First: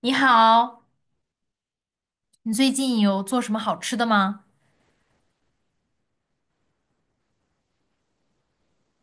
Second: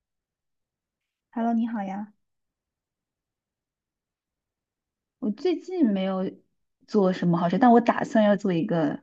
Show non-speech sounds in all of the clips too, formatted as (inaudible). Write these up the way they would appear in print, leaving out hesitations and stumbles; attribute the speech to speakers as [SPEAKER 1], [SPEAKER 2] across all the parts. [SPEAKER 1] 你好，
[SPEAKER 2] Hello，你好呀。
[SPEAKER 1] 你最近有做什么好吃的吗？
[SPEAKER 2] 我最近没有做什么好吃，但我打算要做一个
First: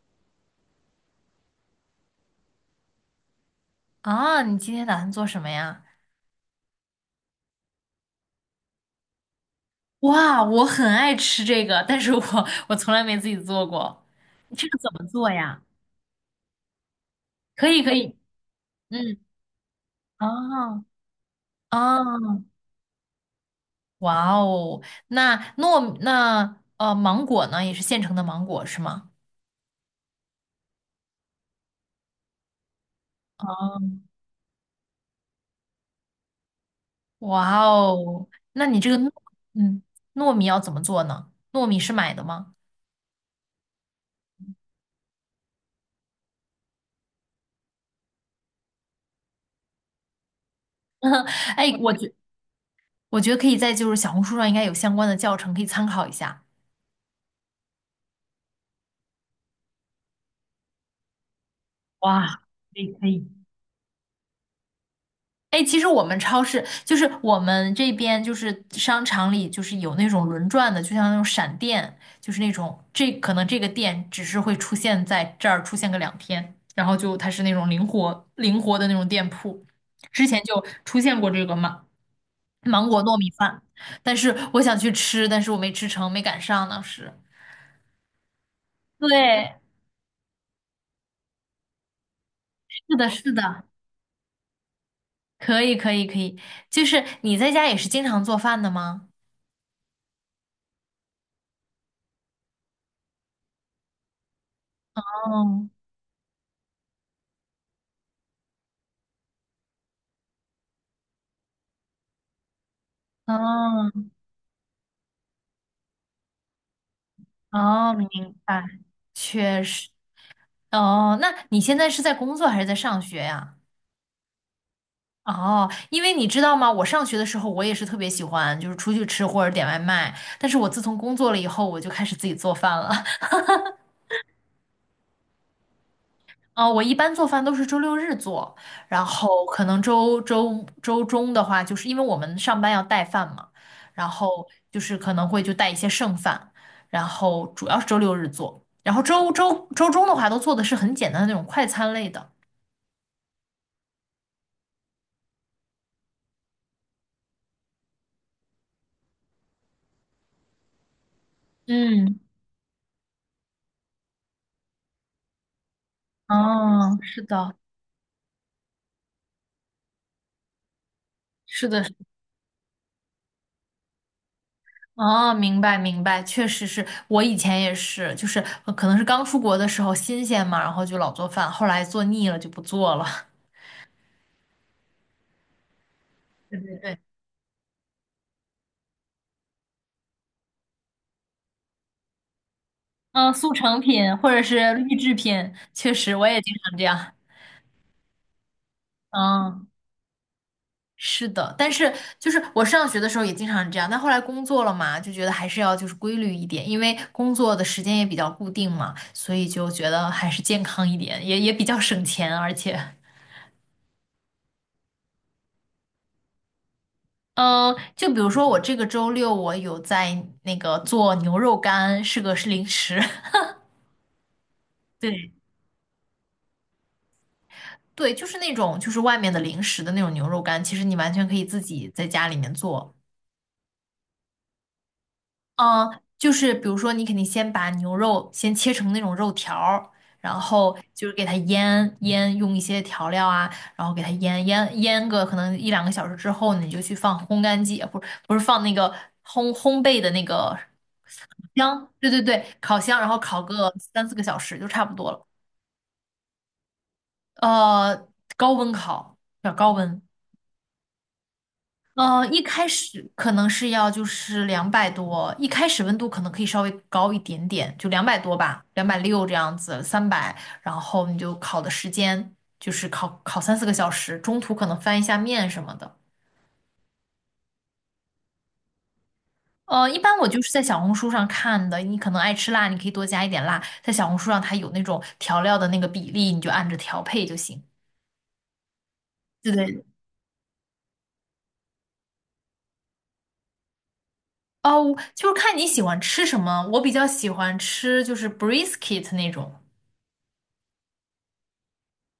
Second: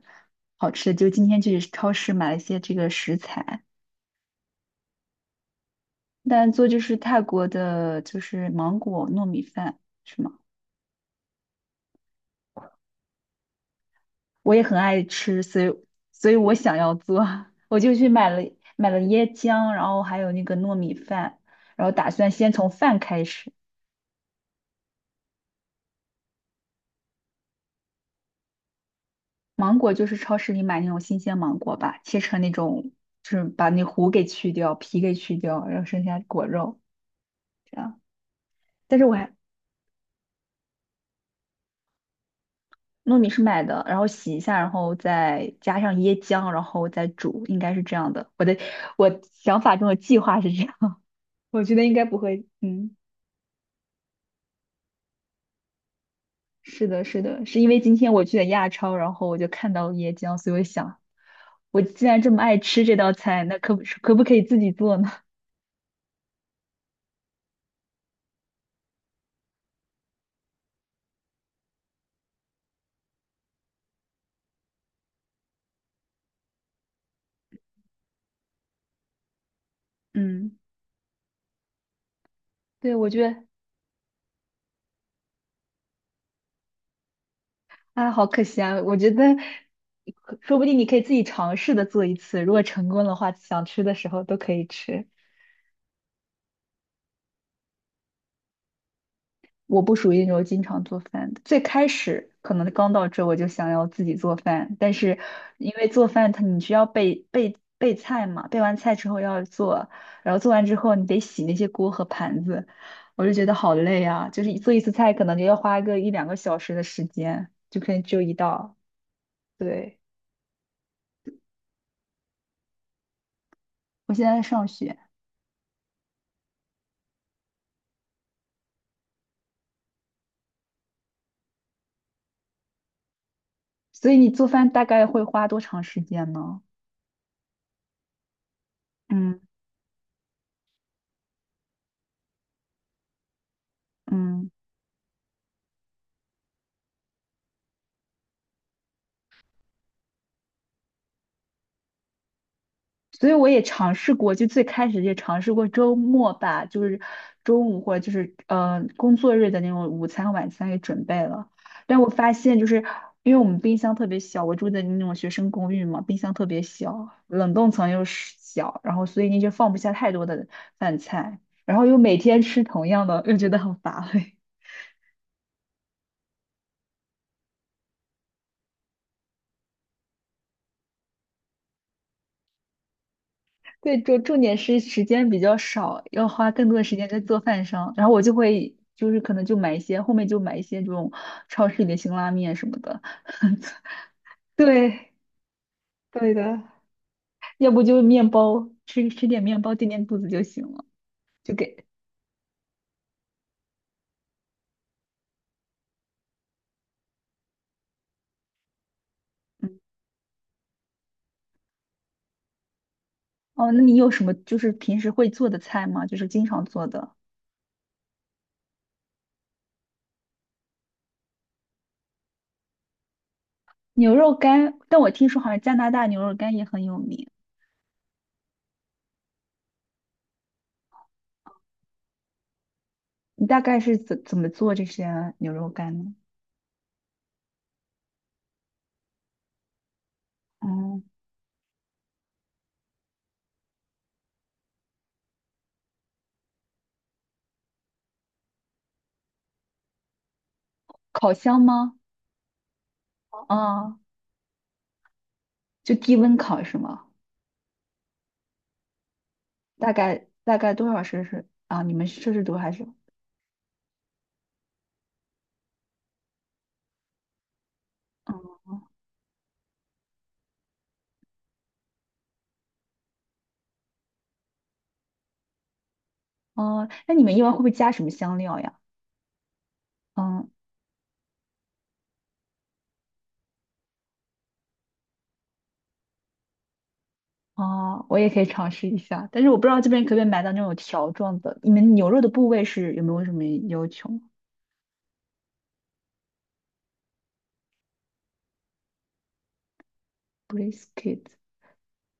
[SPEAKER 2] 好吃的，就今天去超市买了一些这个食材，
[SPEAKER 1] 啊，你今天打算做什么呀？
[SPEAKER 2] 但做就是泰国的，就是芒果糯米饭，是吗？
[SPEAKER 1] 哇，我很爱吃这个，但是我从来没自己做过。
[SPEAKER 2] 我也
[SPEAKER 1] 这个
[SPEAKER 2] 很
[SPEAKER 1] 怎
[SPEAKER 2] 爱
[SPEAKER 1] 么做
[SPEAKER 2] 吃，
[SPEAKER 1] 呀？
[SPEAKER 2] 所以我想要做，(laughs)
[SPEAKER 1] 可
[SPEAKER 2] 我
[SPEAKER 1] 以，可
[SPEAKER 2] 就去
[SPEAKER 1] 以。
[SPEAKER 2] 买了
[SPEAKER 1] 嗯，
[SPEAKER 2] 椰浆，然后还有那个糯
[SPEAKER 1] 啊
[SPEAKER 2] 米饭，然后
[SPEAKER 1] 啊，
[SPEAKER 2] 打算先从饭开始。
[SPEAKER 1] 哇哦，那芒果呢，也是现成的芒果是吗？
[SPEAKER 2] 芒果就是超市里买那种新鲜芒果吧，切成那种，就是把
[SPEAKER 1] 啊，
[SPEAKER 2] 那核给去掉，皮给去掉，然后剩下果肉。
[SPEAKER 1] 哇
[SPEAKER 2] 这样。
[SPEAKER 1] 哦，那你这个
[SPEAKER 2] 但是我还
[SPEAKER 1] 嗯糯米要怎么做呢？糯米是买的吗？
[SPEAKER 2] 糯米是买的，然后洗一下，然后再加上椰浆，然后再煮，应该是这样的。我想法中的计划是这样，(laughs) 我
[SPEAKER 1] 哎，
[SPEAKER 2] 觉得
[SPEAKER 1] 我
[SPEAKER 2] 应该
[SPEAKER 1] 觉
[SPEAKER 2] 不会。嗯，
[SPEAKER 1] 我觉得可以在就是小红书上应该有相关的教程可以参考一下。
[SPEAKER 2] 是的，是的，是因为今天我去了亚超，然后我就看到了椰浆，所以我想，我既然
[SPEAKER 1] 哇，
[SPEAKER 2] 这么爱
[SPEAKER 1] 可
[SPEAKER 2] 吃
[SPEAKER 1] 以
[SPEAKER 2] 这
[SPEAKER 1] 可
[SPEAKER 2] 道
[SPEAKER 1] 以。
[SPEAKER 2] 菜，那可不可以自己做呢？
[SPEAKER 1] 哎，其实我们超市就是我们这边就是商场里就是有那种轮转的，就像那种闪电，就是那种这可能这个店只是会出现在这儿出现个两天，然后就它是那种灵活灵活的那种店铺。
[SPEAKER 2] (laughs)
[SPEAKER 1] 之前
[SPEAKER 2] 嗯，
[SPEAKER 1] 就出现过这个芒芒
[SPEAKER 2] 对，
[SPEAKER 1] 果
[SPEAKER 2] 我
[SPEAKER 1] 糯
[SPEAKER 2] 觉
[SPEAKER 1] 米
[SPEAKER 2] 得
[SPEAKER 1] 饭，但是我想去吃，但是我没吃成，没赶上当时。
[SPEAKER 2] 啊，好可惜啊，我觉得。
[SPEAKER 1] 对，
[SPEAKER 2] 说不定你可以自己尝试的做一次，如果成
[SPEAKER 1] 是
[SPEAKER 2] 功
[SPEAKER 1] 的，
[SPEAKER 2] 的
[SPEAKER 1] 是
[SPEAKER 2] 话，
[SPEAKER 1] 的，
[SPEAKER 2] 想吃的时候都可以吃。
[SPEAKER 1] 可以可以可以。就是你在家也是经常做饭的吗？
[SPEAKER 2] 我不属于那种经常做饭的。最开始可能刚到这，我就想要自己做饭，但是
[SPEAKER 1] 哦。
[SPEAKER 2] 因为做饭它你需要备菜嘛，备完菜之后要做，然后做完之后你得洗那些锅和盘子，我就觉得好
[SPEAKER 1] 哦，
[SPEAKER 2] 累啊！就是做一次菜可能就要花个一两个小时的时间，就
[SPEAKER 1] 哦，
[SPEAKER 2] 可能
[SPEAKER 1] 明
[SPEAKER 2] 只有一
[SPEAKER 1] 白，
[SPEAKER 2] 道。
[SPEAKER 1] 确实。
[SPEAKER 2] 对，
[SPEAKER 1] 哦，那你现在是在工作还是在上学呀？
[SPEAKER 2] 我现在在上学，
[SPEAKER 1] 哦，因为你知道吗，我上学的时候我也是特别喜欢，就是出去吃或者点外卖。但是我自从工作了以后，我就开始自己做饭了。
[SPEAKER 2] 所以你做饭大概会花多长时间
[SPEAKER 1] (laughs)
[SPEAKER 2] 呢？
[SPEAKER 1] 哦，我一般做饭都是周六日做，然
[SPEAKER 2] 嗯
[SPEAKER 1] 后可能周中的话，就是因为我们上班要带饭嘛，然后
[SPEAKER 2] 嗯。
[SPEAKER 1] 就是可能会就带一些剩饭，然后主要是周六日做，然后周中的话都做的是很简单的那种快餐类的。
[SPEAKER 2] 所以我也尝试过，就最开始也尝试过周末吧，就是中午或者就是工作日的那种午餐、晚餐给准备了。但我
[SPEAKER 1] 嗯，
[SPEAKER 2] 发现就是因为我们冰箱特别小，我住的那种学生公寓嘛，冰箱特别
[SPEAKER 1] 哦，
[SPEAKER 2] 小，
[SPEAKER 1] 是
[SPEAKER 2] 冷
[SPEAKER 1] 的，
[SPEAKER 2] 冻层又是小，然后所以你就放不下太多的饭菜，
[SPEAKER 1] 是
[SPEAKER 2] 然
[SPEAKER 1] 的，
[SPEAKER 2] 后
[SPEAKER 1] 是的。
[SPEAKER 2] 又每天吃同样的，又觉得很乏味。
[SPEAKER 1] 哦，明白明白，确实是我以前也是，就是可能是刚出国的时候新鲜嘛，然后就老做饭，后来做腻了就不做了。(laughs)
[SPEAKER 2] 对，重点是时间比较少，要花
[SPEAKER 1] 对
[SPEAKER 2] 更
[SPEAKER 1] 对
[SPEAKER 2] 多的时
[SPEAKER 1] 对。
[SPEAKER 2] 间在做饭上。然后我就会就是可能就买一些，后面就买一些这种超市里的辛拉面什么的。
[SPEAKER 1] (laughs) 嗯，速成品或者是预
[SPEAKER 2] 对，
[SPEAKER 1] 制品，确实我
[SPEAKER 2] 对
[SPEAKER 1] 也经
[SPEAKER 2] 的，
[SPEAKER 1] 常这样。
[SPEAKER 2] 要不就面包，吃点面
[SPEAKER 1] 嗯，
[SPEAKER 2] 包垫垫肚子就行了，
[SPEAKER 1] 是
[SPEAKER 2] 就
[SPEAKER 1] 的，但
[SPEAKER 2] 给。
[SPEAKER 1] 是就是我上学的时候也经常这样，但后来工作了嘛，就觉得还是要就是规律一点，因为工作的时间也比较固定嘛，所以就
[SPEAKER 2] 嗯，
[SPEAKER 1] 觉得还是健康一点，也比较省钱，而且。
[SPEAKER 2] 哦，那你有什么就是平时会做的菜吗？就是经常做的
[SPEAKER 1] 嗯，就比如说我这个周六我有在那个做牛肉干，是零食。
[SPEAKER 2] 牛肉干，
[SPEAKER 1] (laughs)
[SPEAKER 2] 但我听
[SPEAKER 1] 对
[SPEAKER 2] 说好像加拿大牛肉干也很有名。
[SPEAKER 1] 对，就是那种就是外面的零食的那种牛肉干，其实你完全可以自己在家里面做。
[SPEAKER 2] 你大概是怎么做这些牛肉干
[SPEAKER 1] 嗯，
[SPEAKER 2] 呢？
[SPEAKER 1] 就是比如说你肯定先把牛肉先切成那种肉条儿，然后
[SPEAKER 2] 哦，
[SPEAKER 1] 就是给它腌腌，用一些调料啊，然后给它腌个可能一两个小时之后呢你就去放烘干机，不是不是放那个烘焙的那个。
[SPEAKER 2] 烤箱
[SPEAKER 1] 香，
[SPEAKER 2] 吗？
[SPEAKER 1] 对对对，烤箱，然后烤个
[SPEAKER 2] 啊，
[SPEAKER 1] 三四个小时就差不多了。
[SPEAKER 2] 就低温烤是吗？
[SPEAKER 1] 呃，高温烤，要高温。
[SPEAKER 2] 大概多少摄氏啊？你们是摄
[SPEAKER 1] 一
[SPEAKER 2] 氏度
[SPEAKER 1] 开
[SPEAKER 2] 还是？
[SPEAKER 1] 始可能是要就是两百多，一开始温度可能可以稍微高一点点，就两百多
[SPEAKER 2] 嗯
[SPEAKER 1] 吧，260这样子，300，然后你就烤的时间就是烤三四个小时，中途可能翻一下面什么的。
[SPEAKER 2] 哦，那你们一般会不会加什么香料呀？
[SPEAKER 1] 一般我就
[SPEAKER 2] 嗯
[SPEAKER 1] 是在小红书上看的，你可能爱吃辣，你可以多加一点辣，在小红书上它有那种调料的那个比例，你就按着调配就行。
[SPEAKER 2] 哦，我也可以尝试一下，但是
[SPEAKER 1] 对
[SPEAKER 2] 我不知道
[SPEAKER 1] 对。
[SPEAKER 2] 这边可不可以买到那种条状的。你们牛肉的部位是有没有什么要求
[SPEAKER 1] 哦，就是看你喜欢吃什么。我比较喜欢吃就是 brisket 那种，
[SPEAKER 2] ？Brisket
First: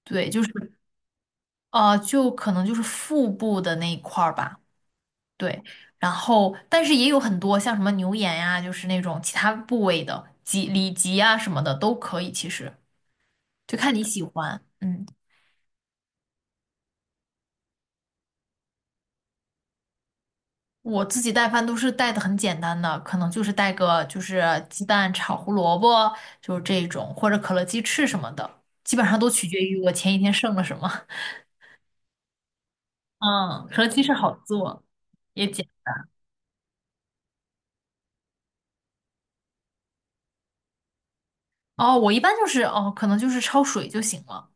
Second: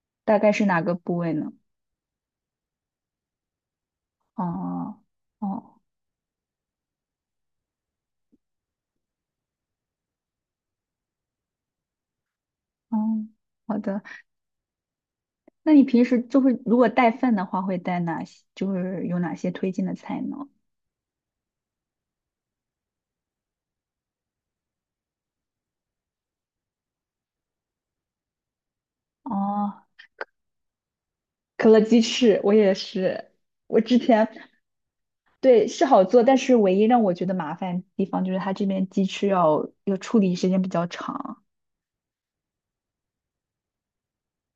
[SPEAKER 1] 对，
[SPEAKER 2] 大
[SPEAKER 1] 就是。
[SPEAKER 2] 概是哪个部位呢？
[SPEAKER 1] 就可能就是腹部的那一块儿吧，
[SPEAKER 2] 哦
[SPEAKER 1] 对。
[SPEAKER 2] 哦
[SPEAKER 1] 然后，但是也有很多像什么牛眼呀、就是那种其他部位的脊里脊啊什么的都可以，其实
[SPEAKER 2] 哦，
[SPEAKER 1] 就
[SPEAKER 2] 好
[SPEAKER 1] 看你
[SPEAKER 2] 的。
[SPEAKER 1] 喜欢。嗯，
[SPEAKER 2] 那你平时就会如果带饭的话，会带哪些？就是有哪些推荐的菜呢？
[SPEAKER 1] 我自己带饭都是带的很简单的，可能就是带个就是鸡蛋炒胡萝卜，就是这种，或者可乐鸡翅什么的，基本上都取决于
[SPEAKER 2] 哦，
[SPEAKER 1] 我前一天剩了什么。
[SPEAKER 2] 可乐鸡翅，我也是。
[SPEAKER 1] 嗯，
[SPEAKER 2] 我
[SPEAKER 1] 可乐
[SPEAKER 2] 之
[SPEAKER 1] 鸡翅
[SPEAKER 2] 前
[SPEAKER 1] 好做，也简
[SPEAKER 2] 对，是好做，但是唯一让我觉得麻烦的地方就是它这边鸡翅要处理时间比较长。
[SPEAKER 1] 单。哦，我一般就是哦，可能就是焯水就行了。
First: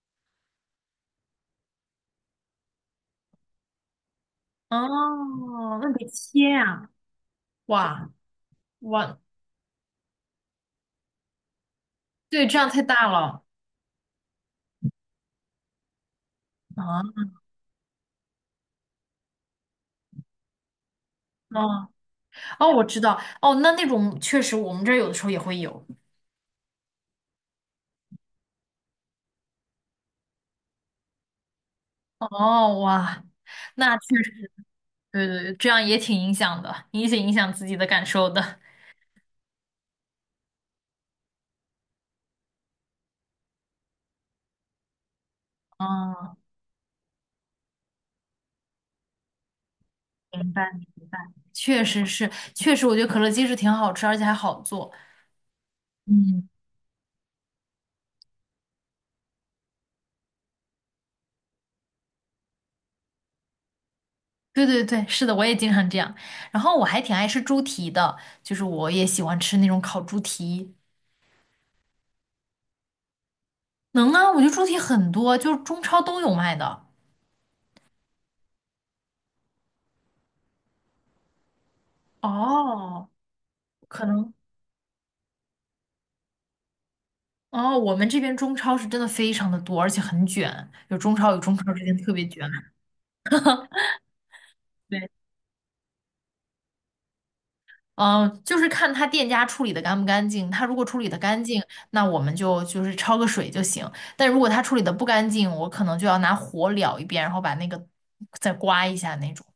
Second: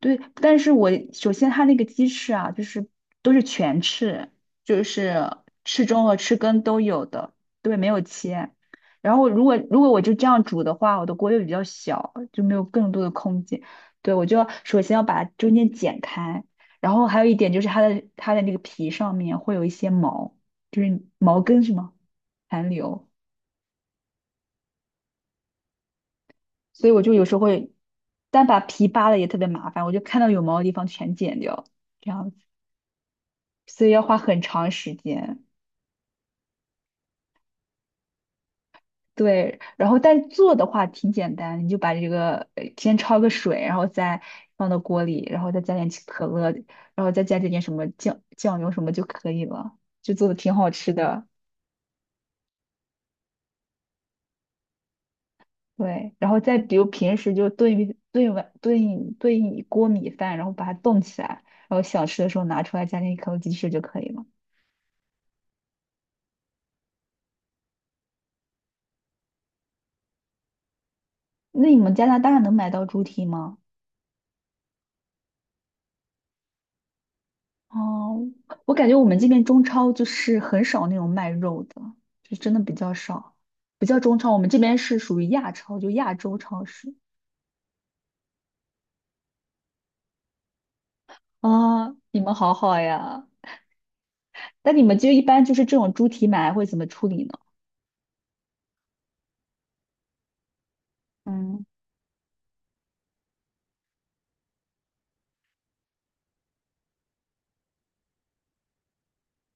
[SPEAKER 2] 对，但是我首先它那个鸡翅啊，就是都是全翅，就是
[SPEAKER 1] 哦，
[SPEAKER 2] 翅
[SPEAKER 1] 那
[SPEAKER 2] 中
[SPEAKER 1] 得
[SPEAKER 2] 和翅
[SPEAKER 1] 切
[SPEAKER 2] 根都
[SPEAKER 1] 呀、
[SPEAKER 2] 有的，对，没有
[SPEAKER 1] 哇
[SPEAKER 2] 切。然
[SPEAKER 1] 哇。
[SPEAKER 2] 后如果我就这样煮的话，我的锅又比较小，就
[SPEAKER 1] 对，
[SPEAKER 2] 没
[SPEAKER 1] 这
[SPEAKER 2] 有
[SPEAKER 1] 样太
[SPEAKER 2] 更多
[SPEAKER 1] 大
[SPEAKER 2] 的
[SPEAKER 1] 了
[SPEAKER 2] 空间。对，我就要首先要把中间剪开，然后还有
[SPEAKER 1] 啊！
[SPEAKER 2] 一点就是它的那个皮上面会有一些毛，就是毛根什
[SPEAKER 1] 哦
[SPEAKER 2] 么残
[SPEAKER 1] 哦，我知
[SPEAKER 2] 留。
[SPEAKER 1] 道哦，那种确实我们这儿有的时候也会有。
[SPEAKER 2] 所以我就有时候会，但把皮扒了也特别麻烦，我就看到有毛的地方全剪掉，这样子，
[SPEAKER 1] 哦哇，
[SPEAKER 2] 所以
[SPEAKER 1] 那
[SPEAKER 2] 要花
[SPEAKER 1] 确
[SPEAKER 2] 很
[SPEAKER 1] 实。
[SPEAKER 2] 长时
[SPEAKER 1] 对对
[SPEAKER 2] 间。
[SPEAKER 1] 对，这样也挺影响的，也挺影响自己的感受的。
[SPEAKER 2] 对，然后但做的话挺简单，你就把这个先焯个水，然后再放到锅里，然后再加点起可
[SPEAKER 1] 嗯，
[SPEAKER 2] 乐，然后再加这点什么酱油什么就可以了，就做的
[SPEAKER 1] 明
[SPEAKER 2] 挺
[SPEAKER 1] 白
[SPEAKER 2] 好
[SPEAKER 1] 明白，
[SPEAKER 2] 吃的。
[SPEAKER 1] 确实是，确实，我觉得可乐鸡翅挺好吃，而且还好做。
[SPEAKER 2] 对，然后
[SPEAKER 1] 嗯。
[SPEAKER 2] 再比如平时就炖一炖一锅米饭，然后把它冻起来，然后想吃的时候拿出来加点可乐鸡翅就可以了。
[SPEAKER 1] 对对对，是的，我也经常这样。然后我还挺爱吃猪蹄的，就是我也喜欢吃那种烤猪蹄。
[SPEAKER 2] 那你们加拿大能买到猪蹄吗？
[SPEAKER 1] 能啊，我觉得猪蹄很多，就是中超都有卖的。
[SPEAKER 2] 哦，我感觉我们这边中超就是很少那种卖肉的，就真的比较
[SPEAKER 1] 哦，
[SPEAKER 2] 少，不叫
[SPEAKER 1] 可
[SPEAKER 2] 中
[SPEAKER 1] 能。
[SPEAKER 2] 超，我们这边是属于亚超，就亚洲超市。
[SPEAKER 1] 哦，我们这边中超是真的非常的多，而且很卷，有中超，中超之
[SPEAKER 2] 啊，
[SPEAKER 1] 间特
[SPEAKER 2] 你
[SPEAKER 1] 别
[SPEAKER 2] 们
[SPEAKER 1] 卷。
[SPEAKER 2] 好好呀。那你们
[SPEAKER 1] 对。
[SPEAKER 2] 就一般就是这种猪蹄买来会怎么处理呢？
[SPEAKER 1] 嗯，就是看他店家处理的干不干净。他如果处理的干净，
[SPEAKER 2] 嗯，
[SPEAKER 1] 那我们就是焯个水就行。但如果他处理的不干净，我可能就要拿火燎一遍，然后把那个再刮一下那种，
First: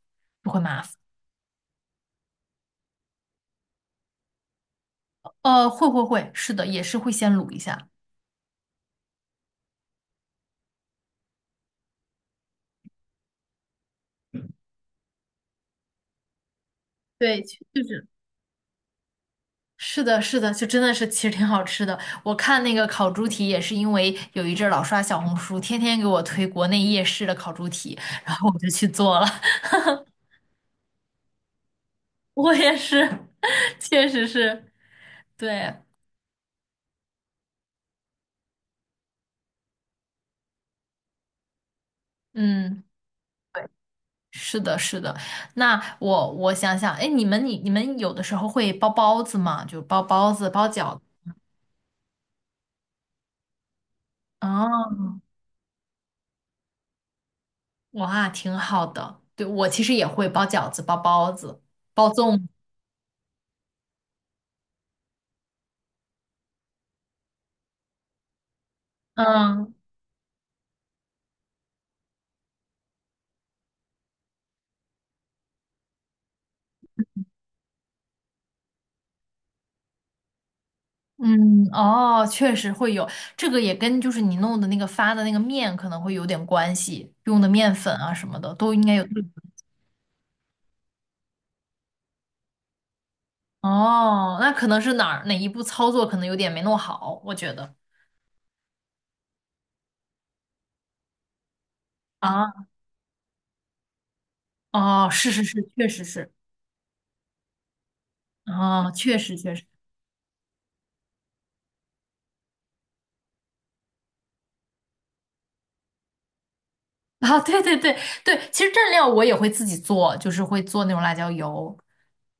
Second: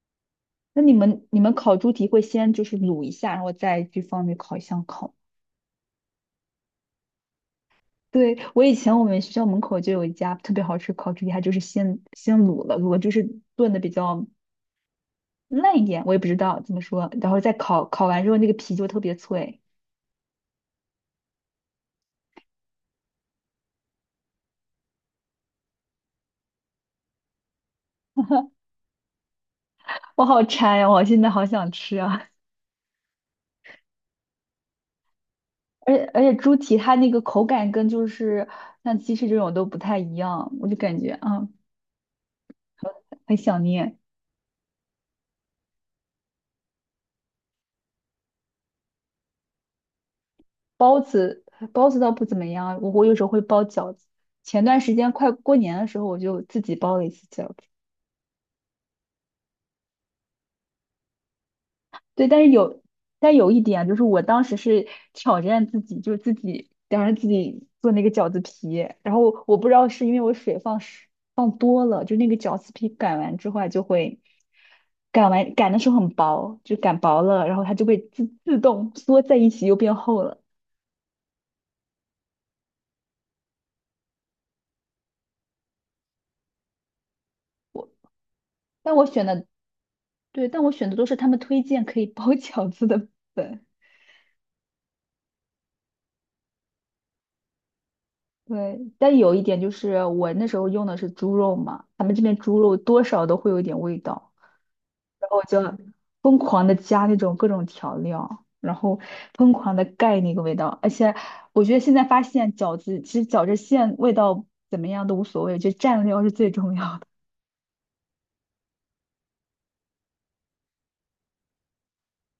[SPEAKER 1] 就会麻
[SPEAKER 2] 那
[SPEAKER 1] 烦。
[SPEAKER 2] 你们烤猪蹄会先就是卤一下，然后再去放那烤箱烤。
[SPEAKER 1] 会会会，是的，也是会先卤一下。
[SPEAKER 2] 对，我以前我们学校门口就有一家特别好吃烤猪蹄，它就是先卤了，卤了就是炖的比较烂一点，我也不知道怎么说。然后
[SPEAKER 1] 对，
[SPEAKER 2] 再
[SPEAKER 1] 就
[SPEAKER 2] 烤，
[SPEAKER 1] 是。
[SPEAKER 2] 烤完之后那个皮就特别脆，
[SPEAKER 1] 是的，是的，就真的是其实挺好吃的。我看那个烤猪蹄也是因为有一阵儿老刷小红书，天天给我推国内夜市的烤猪蹄，然后我就去做了。(laughs)
[SPEAKER 2] 我好馋呀、我现在好想吃啊！
[SPEAKER 1] 我也是。(laughs) 确实是，对，
[SPEAKER 2] (laughs) 而且猪蹄它那个口感跟就是像鸡翅这种都不太一样，我就感觉啊
[SPEAKER 1] 嗯，
[SPEAKER 2] 很想
[SPEAKER 1] 对，
[SPEAKER 2] 念。
[SPEAKER 1] 是的，是的。那我想想，哎，你们有的时候会包包子吗？就包包子、包饺
[SPEAKER 2] 包
[SPEAKER 1] 子。
[SPEAKER 2] 子包子倒不怎么样，我有时候会包饺子。前段时
[SPEAKER 1] 哦，
[SPEAKER 2] 间快过年的时候，我就自己包了一次饺子。
[SPEAKER 1] 哇，挺好的。对，我其实也会包饺子、包包子、包
[SPEAKER 2] 对，
[SPEAKER 1] 粽
[SPEAKER 2] 但
[SPEAKER 1] 子。
[SPEAKER 2] 是有，但有一点啊就是我当时是挑战自己，就是自己当时自己做那个饺子皮，然后我不
[SPEAKER 1] 嗯
[SPEAKER 2] 知道是因为我水放是放多了，就那个饺子皮擀完之后它就会擀的时候很薄，就擀薄了，然后它就会自动缩在一起又变厚了。
[SPEAKER 1] 嗯，哦，确实会有，这个也跟就是你弄的那个发的那个面可能会有点关系，用的面粉啊什么的都应该
[SPEAKER 2] 但
[SPEAKER 1] 有。
[SPEAKER 2] 我选的对，但我选的都是他们推荐可以包 (laughs) 饺子的粉。
[SPEAKER 1] 哦，那可能是哪一步操作可能有点没弄好，我觉得。
[SPEAKER 2] 对，但有一点就是我那时候用的是猪肉嘛，他们这边猪
[SPEAKER 1] 啊，
[SPEAKER 2] 肉多少都会有一点味道。
[SPEAKER 1] 哦，
[SPEAKER 2] 然
[SPEAKER 1] 是
[SPEAKER 2] 后
[SPEAKER 1] 是
[SPEAKER 2] 我
[SPEAKER 1] 是，
[SPEAKER 2] 就
[SPEAKER 1] 确实是，
[SPEAKER 2] 疯狂的加那种各种调料，然
[SPEAKER 1] 哦，
[SPEAKER 2] 后
[SPEAKER 1] 确实
[SPEAKER 2] 疯
[SPEAKER 1] 确实，
[SPEAKER 2] 狂的盖那个味道。而且我觉得现在发现其实饺子馅味道怎么样都无所谓，就蘸料是最重要的。
[SPEAKER 1] 啊，对对对对，其实蘸料我也会自己做，就是会做那种辣椒油。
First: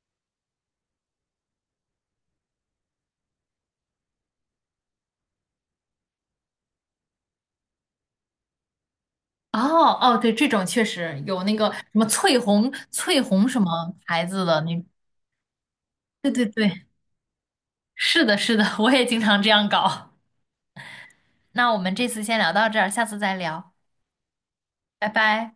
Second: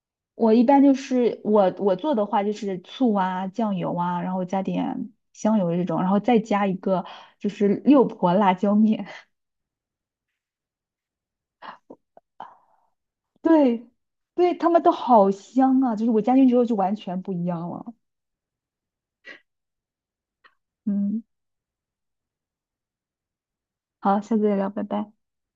[SPEAKER 2] (laughs) 我一般就是我做的话就是醋啊、酱油啊，然后加点香油这种，然后再加一个就是六婆辣椒面。
[SPEAKER 1] 哦哦，对，这种确实有那个什么翠红翠
[SPEAKER 2] (laughs)
[SPEAKER 1] 红什
[SPEAKER 2] 对，
[SPEAKER 1] 么牌子
[SPEAKER 2] 对，
[SPEAKER 1] 的
[SPEAKER 2] 他们
[SPEAKER 1] 那，
[SPEAKER 2] 都好香啊！就是我
[SPEAKER 1] 对
[SPEAKER 2] 加进
[SPEAKER 1] 对
[SPEAKER 2] 去之后就
[SPEAKER 1] 对，
[SPEAKER 2] 完全不一样了。
[SPEAKER 1] 是的，是的，(laughs) 我也经常这样搞。
[SPEAKER 2] 嗯，
[SPEAKER 1] 那我们这次先聊到这儿，下次再聊，
[SPEAKER 2] 好，下次再聊，拜
[SPEAKER 1] 拜
[SPEAKER 2] 拜。
[SPEAKER 1] 拜。